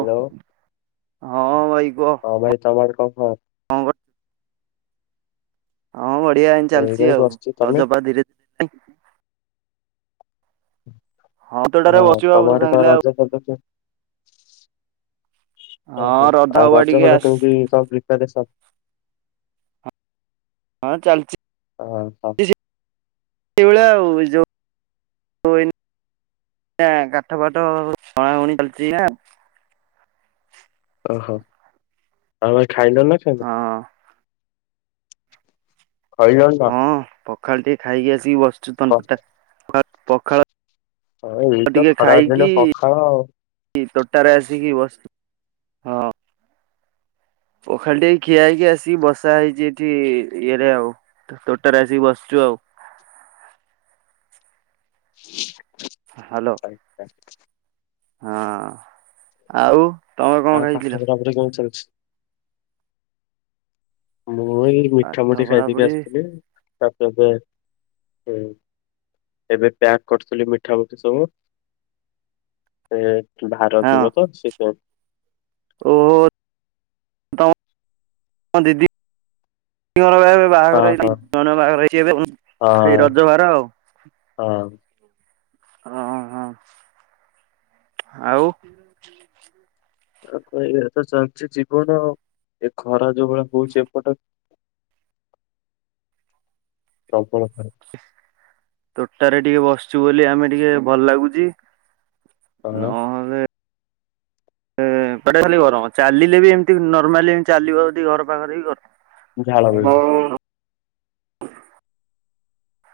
Hello ହଁ ଭାଇ କୁହ ହଁ ଭାଇ ତମର କଣ କହ? କଣ କର ହଁ ବଢିଆ ଏମିତି ଏଇ ଭାଇ ଚାଲିଛି ଆଉ। ବସିଛି ତମେ ରଜପା ଧୀରେ ଧୀରେ ତୋଟାରେ ହଁ ବସିଛୁ ଆଉ ତମଆଡେ କଣ ସାଙ୍ଗିଲା ଆଉ ରଜ ଫଜ ଚାଲିଛି? ଓହୋ ହଁ ରଧ ଆଉ ହବା ରଜ ଟିକେ ଫଜ ଆସ କେମିତି କଣ ପ୍ରିପାରେସନ୍? ହଁ ଚାଲିଛି। ହ ହ। [unintelligible] ସେଇଭଳିଆ ଆଉ ଯୋଉ କଣ କାଠ ଫାଠ ଅଣାଉଣି ଚାଲିଛି ନା? ଓହୋ ଆଉ ଖାଇଲ ନା ଖାଇନ? ହଁ ଖାଇଲନି ନା। ହଁ ପଖାଳ ଟିକେ ଖାଇକି ଆସିକି ବସଚୁ। କ ତନ ଟା ପଖାଳ ହଁ ଏଇତ ଖରା ଦିନେ ପଖାଳ। ଆଉ କି ତୋଟାରେ ଆସିକି ବସି ହଁ। ପଖାଳଟିକେ ଖିଆ ହେଇକି ଆସିକି ବସା ହେଇଛି ଏଠି ଇଏରେ ଆଉ ତ ତୋଟାରେ ଆସିକି ବସିଛୁ ଆଉ। [inaudible] ହ୍ୟାଲୋ। ଆ ହଁ ଆଉ ତମେ କଣ ଆଉ ଖାଇଥିଲ? ପାଠ ପଢାପଢି କଣ ଚାଲିଛି? ମୁଁ ଏଇ ପାଠ ମିଠାମୁଢି ଖାଇଦେଇକି ପଢାପଢି ଆସିଥିଲି। ତାପରେ ଏବେ ଏବେ ପ୍ୟାକ୍ କରୁଥିଲି ମିଠାମୁଠି ସବୁ। ଏ ଭାର ହଁ ଯିବତ ସେଇଥିପାଇଁ। ଓହୋ ତ ଦିଦି [unintelligible] ହଁ ବାହାଘର ହଁ ହେଇଚି ବାହାଘର ହେଇଚି ଏବେ ହଁ ସେଇ ରଜ ଭାର ଆଉ। ହଁ। ହଁ ହଁ ହଁ ଆଉ। ଆ କି ଏ ତ ଚାଲିଛି ଜୀବନ ଆଉ ଏ ଖରା ଯୋଉ ଭଳିଆ ହଉଛି ଏପଟ [unintelligible] ତୋଟାରେ ଟିକେ ବସିଛୁ ବୋଲି ଆମେ, ଟିକେ ଭଲ ଲାଗୁଛି। ହଁ ନହେଲେ [inaudible] ଏ ପଟେ ଖାଲି ଗରମ ଚାଲିଲେ ବି ଏମିତି ନର୍ମାଲି ଏମତି ଚାଲିବ ଯଦି ଘର ପାଖରେ ବି ଗର ଝାଳ ବହିବ।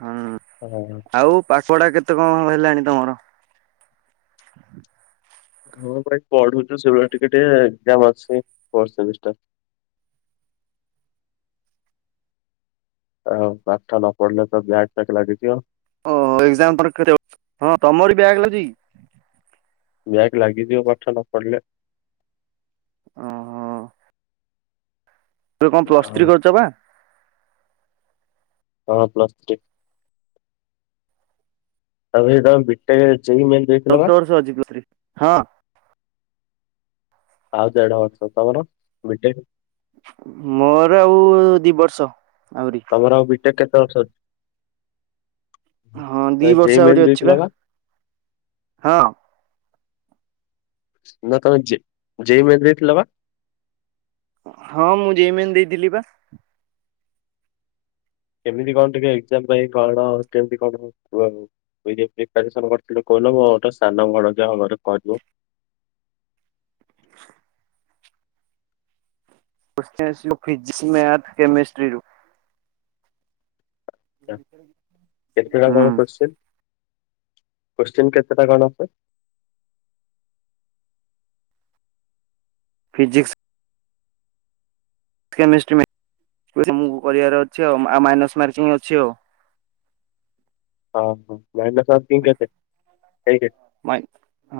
ହଁ। [unintelligible] ଆଉ ପାଠପଡା କେତେ କଣ ହେଲାଣି ତମର? ହଁ ଭାଇ ପଢୁଛୁ ସେଇଭଳିଆ ଟିକେ ଟିକେ ଏକ୍ଜାମ ଅଛି ଫୋର୍ଥ ସେମିଷ୍ଟାର। ଆଉ ପାଠ ନ ପଢିଲେ ତ ବ୍ୟାକ ଫ୍ୟାକ ଲାଗିଯିବ। ଓହୋ ଏକ୍ଜାମ, ହଁ ତମର ବ୍ୟାକ ଲାଗୁଛି କି? ବ୍ୟାଗ ଲାଗିଯିବ ପାଠ ନପଢିଲେ। ଓହଁ ତମେ କଣ ପ୍ଲସ ଆଉ ଥ୍ରୀ କରିଛ ବା? ହ ପ୍ଲସ ଥ୍ରୀ ତାପରେ ସେଇ ବିଟେକ୍ ଯେଇ ମେନ୍ ଦେଇଥିଲ [unintelligible] ବା ବର୍ଷ ଅଜି, [unintelligible] ହଁ ଆଉ ଦେଢବର୍ଷ। ତମର ବିଟେକ? ମୋର ଆଉ ଦି ବର୍ଷ ଆହୁରି। ତମର ଆଉ ବିଟେକ୍ କେତେ ବର୍ଷ ଅଛି? ହଁ ଦି ତମେ ଜେଇ ବର୍ଷ ମେନ୍ ଆହୁରି ଦେଇଥିଲ ଅଛିବା। ବା ହଁ ନା ତମେ ଜେଇ ଜେଇମେନ୍ ଦେଇଥିଲ ବା? ହଁ ମୁଁ ଜେଇମେନ୍ ଦେଇଥିଲି ପା। କେମିତି କଣ ଟିକେ ଏକ୍ଜାମ ପାଇଁ ପଢ କେମିତି କଣ? [unintelligible] ପ୍ରିପେୟାରସନ କରିଥିଲ କହୁନ ମୋର ଗୋଟେ ସାନ ଭଣଜା ହବ ପଢିବ। ହ କୋଶ୍ଚିନ ଆସିବ ଫିଜିକ୍ସ, ମ୍ୟାଥ, କେମିଷ୍ଟ୍ରିରୁ। କେତେଟା ହୁଁ କଣ କୋଶ୍ଚିନ, କୋଶ୍ଚିନ କେତେଟା କଣ ଅ? ଫିଜିିକ୍ସ କେମେଷ୍ଟ୍ରି ମୁଁ କହିବାର ଅଛି ଆଉ ମାଇନର୍ସ ମାର୍କିଙ୍ଗ ଅଛି ଆଉ। ହଁ ହଁ ମାଇନସ ମାର୍କିଙ୍ଗ କେତେ? ହେଇ କେ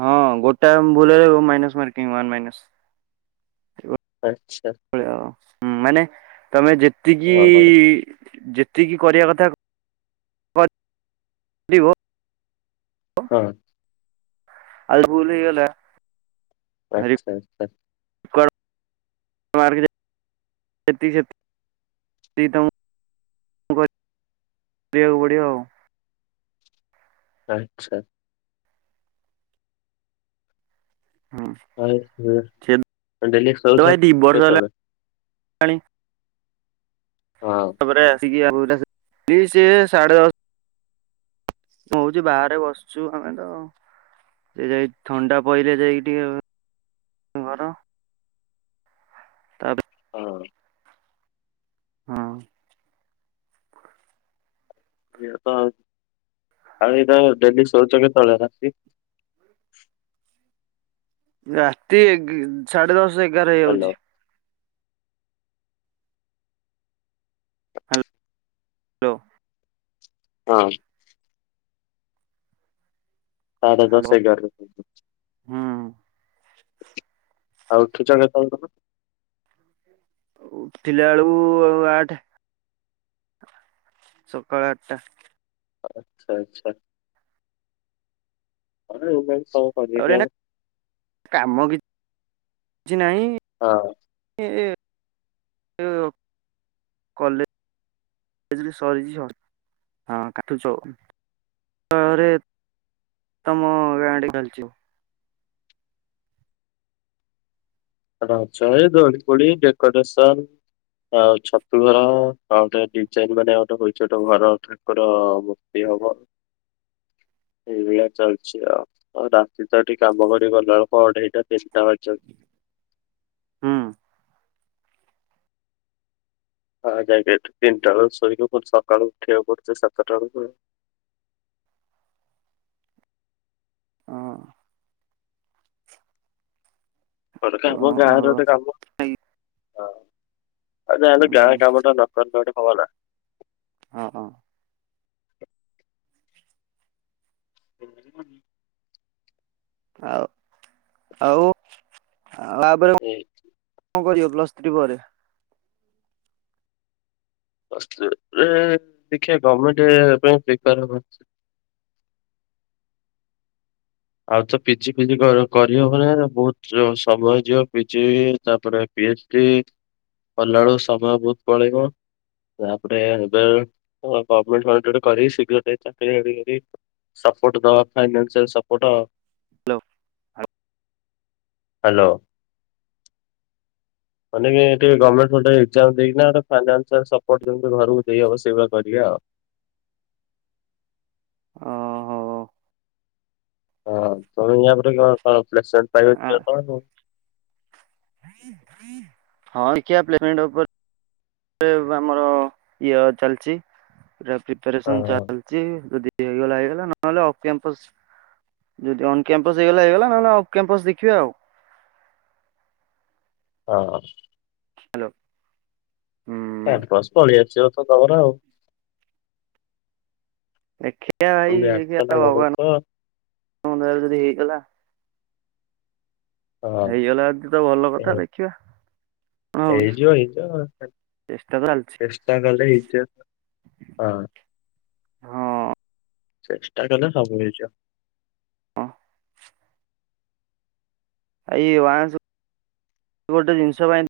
ହଁ ଗୋଟାଏ ଭୁଲ ହେଇଗଲେ ମାଇନସ୍ ମାର୍କିଙ୍ଗ ୱାନ ମାଇନସ। ଆଚ୍ଛା ହଁ ମାନେ ତମେ ଯେତିକି ହଁ ହଉ ଯେ ତିକି କରିବା କଥା କ କରିବ ହଁ। ଆଲ ଭୁଲ ହୋଇଗଲା। ଆଚ୍ଛା ଆଚ୍ଛା। କଣ ମା ଯେତିକି ସେତିକି ସେତିକି ତମକୁ କରିବାକୁ ପଡ଼ିବ ଆଉ। [unintelligible] ହୁଁ ସେ ଆଉ ଡେଲି ଶୋଉଛ ଭାଇ ଦି ବର୍ଷ କେତେବେଳେ ହେଲାଣି ହଁ। ତାପରେ ଆସିକି [unintelligible] ସେ ସାଢେ ଦଶ ହଉଛି ବାହାରେ ବସୁଛୁ ଆମେ ତ ସେ ଯାଇ ଥଣ୍ଡା ପଇଲେ ଯାଇକି ଟିକେ ତମ ଘର? ତାପରେ ହଁ। ହଁ। ସେଇଆ ତ ଆଉ ଡେଲି ଶଉଛ କେତେବେଳେ ରାତି ରାତି ସାଢେ ଦଶ ଏଗାର ହ୍ୟାଲୋ ହେଇଯାଉଛି। ହାଲ ହ୍ୟାଲୋ ହଁ। ସାଢେ ହ୍ୟାଲୋ ଦଶ ଏଗାରରେ [inaudible] ହୁଁ ଆଉ ଉଠୁଚ କେତେବଳେ ତମେ? ଉଠିଲା ଏଳୁକୁ ଆଠେ। ସକାଳ ଆଟା। ଆଚ୍ଛା ଆଚ୍ଛା [unintelligible] ତାପରେ ଏଇନା କାମ କି ଛି ନାଇଁ। ହଁ। ଏ ଏ ଏ ଓପ୍ କଲେ ଏଜ୍ ବି ସରିଚି ଝ ହଁ କାଠୁଚୋ ତାପରେ ତମ ଗାଁ ଆଡେ କାଲି ଯିବୁ। ରଜରେ ଦୋଳି ଫୋଳି ଡେକୋରେସନ୍। ଆଉ ଛତୁ ଘର ଆଉ ଗୋଟେ ଡିଜାଇନ୍ ମାନେ ଗୋଟେ ହୋଇଛି ଗୋଟେ ଘର। ଠାକୁର ମୂର୍ତ୍ତି ହବ ଏଇଭଳିଆ ଚାଲିଛି ଆଉ। ଆଉ ରାତି ତ ଏଠି କାମ କରି ଗଲାବେଳୁକୁ ଅଢେଇଟା ତିନଟା ବାଜି ଯାଉ ହୁଁ। ହଁ ଯାଇକି ଏଠୁ ତିନିଟା ବେଳେ ଶୋଇକି ଫୁଣି ସକାଳୁ ଉଠିବାକୁ ପଡୁଚି ସାତଟା ବେଳୁକୁ। ହଁ। ନହେଲେ କାଇଁ କୁହ ଗାଁରେ ହଁ ଗୋଟେ କାମ ଆଁ ଆଉ ଯା ହେଲେ ଗାଁ କାମଟା ନ କରଲେ ଗୋଟେ ହବ ନା। ହଁ ହଁ। [inaudible] ଆଉ ଆଉ ଆଉ ଆପରେ ଏଇ କଁ କଁ କରିବ ପ୍ଲସ୍ ଥ୍ରୀ ପରେ। ପ୍ଲସ୍ ଥ୍ରୀ ରେ ଦେଖିଆ ଗମେଣ୍ଟେ ପାଇଁ ପ୍ରିପେୟାର୍ ହବା। ଆଉ ତ ପିଜି ଫିଜି କର୍ କରି ହବ ନା ବୋହୁତ ଚ ସମୟ ଯିବ ପିଜି ତାପରେ ପି ଏଚ୍ କି କଲାବେଳୁକୁ ସମୟ ବୋହୁତ ପଳେଇବ। ତାପରେ ଏବେ ଓ ଗମେଣ୍ଟ ଫମେଣ୍ଟ ଗୋଟେ କରିକି ଶୀଘ୍ର ଟିକେ ଚାକିରି ଫାକିରି କରିବି। ସପୋଟ୍ ଦବା ଫାଇନାନ୍ସିଆଲ୍ ସପୋଟ। ହାଲୋ ହାଙ୍ଗ। ହାଲୋ। ମାନେ କି ଟିକେ ଗମେଣ୍ଟ ଫେଣ୍ଟେ ଏଗଜାମ୍ ଦେଇକିନା ଫାଇନାନ୍ସିଆଲ୍ ସପୋଟ୍ ଯେମିତି ଘରକୁ ଦେଇ ହବ ସେଇଭଳିଆ କରିବା ଆଉ। ଓହୋ। ହଁ ତମେ ୟାପରେ କଁ କଁ ପ୍ଲେସମେଣ୍ଟ ପ୍ରାଇଭେଟ୍ ଯିବ ତ ଆଉ। ହଁ ଦେଖିଆ ପ୍ଲେସମେଣ୍ଟ ଓପର୍ ଏବ୍ ଆମର ଇୟା ଚାଲଚି ପୁରା ପ୍ରିପ୍ୟାରେସନ୍ ହଁ ଚାଲଚି ଯଦି ଇଏ ହେଇଗଲା ହେଇଗଲା ନହେଲେ ଅଫ୍ କ୍ୟାମ୍ପସ୍। ଯଦି ଅନ୍ କ୍ୟାମ୍ପସ୍ ହେଇଗଲା ହେଇଗଲା ନହେଲେ ଅଫ୍ କ୍ୟାମ୍ପସ୍ ଦେଖିବା ଆଉ। ହ ବ୍ ହାଲୋ ହୁଁ। କ୍ୟାମ୍ପସ୍ ପଳି ଆସିବ ତ ତମର ଆଉ। ଦେଖିଆ ଏଇ ବ୍ୟାକ୍ ତ ଦେଖିଆ ଲାଗୁନଥିବ ଭଗବାନଙ୍କ ଦୟାରୁ ଯଦି ହେଇଗଲା ହଁ। ହେଇଗଲା ଯଦି ତ ଭଲ କଥା ଦେଖିବା। କଣ ହଉଛି ହେଇଯିବ ହେଇଯିବ ଚେଷ୍ଟା ତ ଚାଲିଛି ଚେଷ୍ଟା କଲେ ହେଇଯିବ। ହଁ। ହଁ। ଚେଷ୍ଟା କଲେ ସବୁ ହେଇଯିବ। ଆ ଇଏ ୱାନ୍ସ ଗୋଟେ ଜିନିଷ ପାଇଁ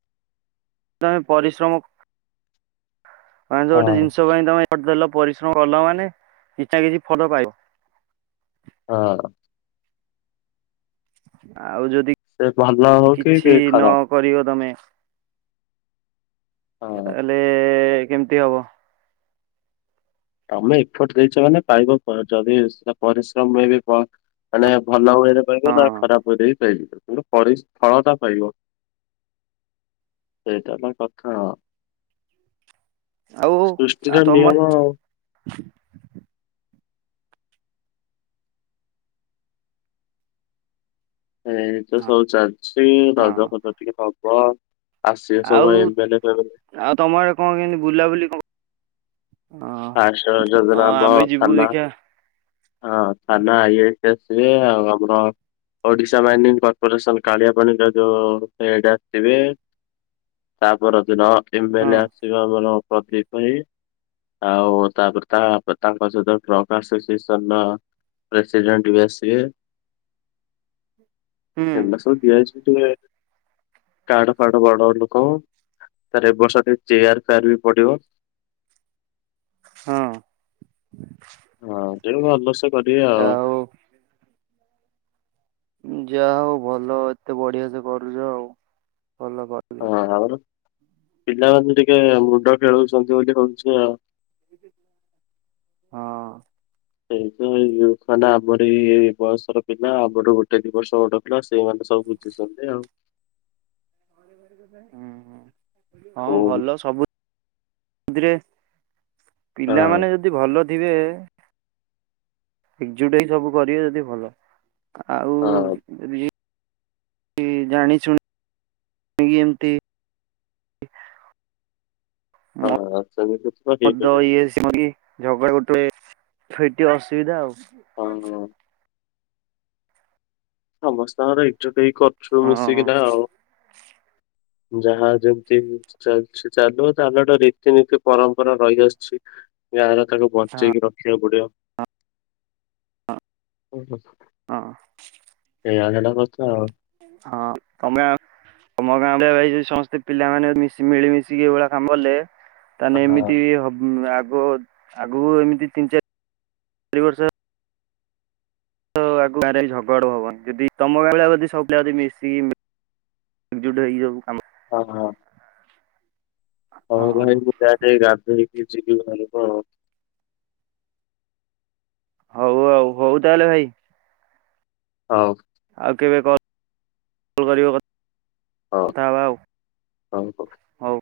ତମେ ପରିଶ୍ରମ ୱାନ୍ସ ଗୋଟେ ହଁ ଜିନିଷ ପାଇଁ ତମେ [inaudible] ଦେଲ ପରିଶ୍ରମ କଲ ମାନେ କିଛି ନା କିଛି ଫଲ ପାଇବ। ହଁ। ଆଉ ଯଦି ସେ ଭଲ ହଉ କି କି କିଛି ନ ଖରାପ କରିବ ତମେ ହଁ ତାହେଲେ କେମିତି ହବ। ତମେ ଏଫର୍ଟ ଦେଇଛ ମାନେ ପାଇବ ପରେ ଯଦି ସେଟା ପରିଶ୍ରମ ମେ ବି ମାନେ ଭଲ ହୁଏ ସେପାଇଁ କହୁଚି ନାଁ ହଁ ଖରାପ ୱେରେବୀ ବି ପାଇଜିବ କିନ୍ତୁ ପରିଶ୍ ଫଳ ଟା ପାଇବ। ସେଇଟା ହେଲା କଥା ଆଉ ସୃଷ୍ଟିର ନିୟମ ଆଉ। ହୁ। ଏଇତ ସବୁ ଚାଲିଛି ରଜ ହଁ ଫଜ ଟିକେ ହବ। ଆସିବେ ସବୁ ଆଉ [inaudible] ଆଉ ତମର ଆଡେ କଣ କେମିତି ବୁଲାବୁଲି କଣ ହଁ ଫାଷ୍ଟ ରଜ ହଁ ଦିନ ଆମ ଆମେ ଯିବୁ ଥାନା ଦେଖିଆ ହଁ ଥାନା ଆଇ ଆଇ ସି ଆସିବେ ଆଉ ଆମର ଓଡିଶା ମାଇନିଂ କର୍ପୋରେସନ କାଳିଆ ପାଣିର ଯୋଉ ଏଇ ଟା ଆସିବେ। ତାପର ଦିନ ଏମ୍ ଏ ହଁ ଲେ ଆସିବେ ଆମର ପ୍ରଦୀପ। ଆଉ ତାପରେ ତା ତାଙ୍କ ସହିତ ଟ୍ରକ ଆସୋସିଏସ ସେନ ପ୍ରେସିଡେଣ୍ଟ ବି ଆସିବେ। ହୁଁ [unintelligible] କାଡ଼ ଫାଡ ବଡ ଲୋକ ତାରେ ଏ ବର୍ଷ ଟିକେ ଚେୟାର ଫେୟାର ବି ପଡିବ। ହୁଁ। ହଁ ଟିକେ ଭଲସେ କରିବା ଆଉ। ଯାହା ହଉ ଭଲ ଏତେ ବଢିଆ ସେ କରୁଛ ଆଉ ଭଲ କର। ହଁ ଆମର ପିଲାମାନେ ଟିକେ ମୁଣ୍ଡ ଖେଳଉଛନ୍ତି ବୋଲି ହଉଛି ଆଉ। ହଁ। ଏଇ ତ ଏଇଜଉକାନା ଆମରି ଏଇ ବୟସର ପିଲା ଆମଠୁ ଗୋଟେ ଦି ବର୍ଷ ଗୋଟେ ହ ସେଇମାନେ ତ ସବୁ ବୁଝୁଛନ୍ତି ଆଉ। ହଁ ହଁ ହଉ ହଁ ଭଲ ସବୁ। ଏମିତିରେ ପିଲାମାନେ ଯଦି ଭଲ ଥିବେ ଏକଜୁଟ ହେଇ ସବୁ କରିବେ ଯଦି ଭଲ ଆଉ ହଁ। ଯଦି କି ଜାଣି ଶୁଣିକି ଏମତି ହଁ। [inaudible] ମଦ ଇଏ ସିଏ ଝଗଡ଼ା ଗୋଟେ ଏଠି ଅସୁବିଧା ଆଉ। ହଁ ହଁ। ସମସ୍ତଙ୍କର ଏକଜୁଟ ହେଇକି କରୁଛୁ ହଁ ହଁ ମିଶିକିନା ଆଉ। ଯାହା ଯେମତି ଚାଲିଛି ଚାଲୁ ତାହେଲେ ଗୋଟେ ରୀତିନୀତି ପରମ୍ପରା ରହିଆସିଛି। ଗାଁରେ ତାକୁ ହଁ। ବଞ୍ଚେଇକି ରଖ। ରଖିବାକୁ ପଡିବ। ହଁ। ଏଇଆ ହେଟା କଥା ଆଉ। ହଁ ତମେ ତମ ଗାଁରେ ଭାଇ ଜଦି ସମସ୍ତେ ପିଲାମାନେ ମିଶ ମିଳିମଶିକି ଏଇଭଳିଆ କାମ କଲେ ତା ହଁ ହେନେ ଏମିତି ହ ଆଗ ଆଗକୁ ଏମତି ତିନି ଚାରି ଚାରି ବର୍ଷ ଆଗ ଗାଁରେ ଝଗଡ଼ା ହବନି ଯଦି ତମ ଗାଁଭଳିଆ ଯଦି ସବୁ ପିଲା ଯଦି ମିଶିକି ଏକଜୁଟ ହେଇକି ସବୁ କାମ ଓହୋ। ହଁ ଭାଇ ମୁଁ ଯାଏ ଟିକେ ଗାଧେଇକି ଯିବି ଘରକୁ ଆଉ। ହଉ ଆଉ ହଉ ତାହେଲେ ଭାଇ। ହଉ। ଆଉ କେବେ କଲ କରିବ ହଉ କଥା ହେବା ଆଉ। ହଉ ମୁଁ କ ହଉ।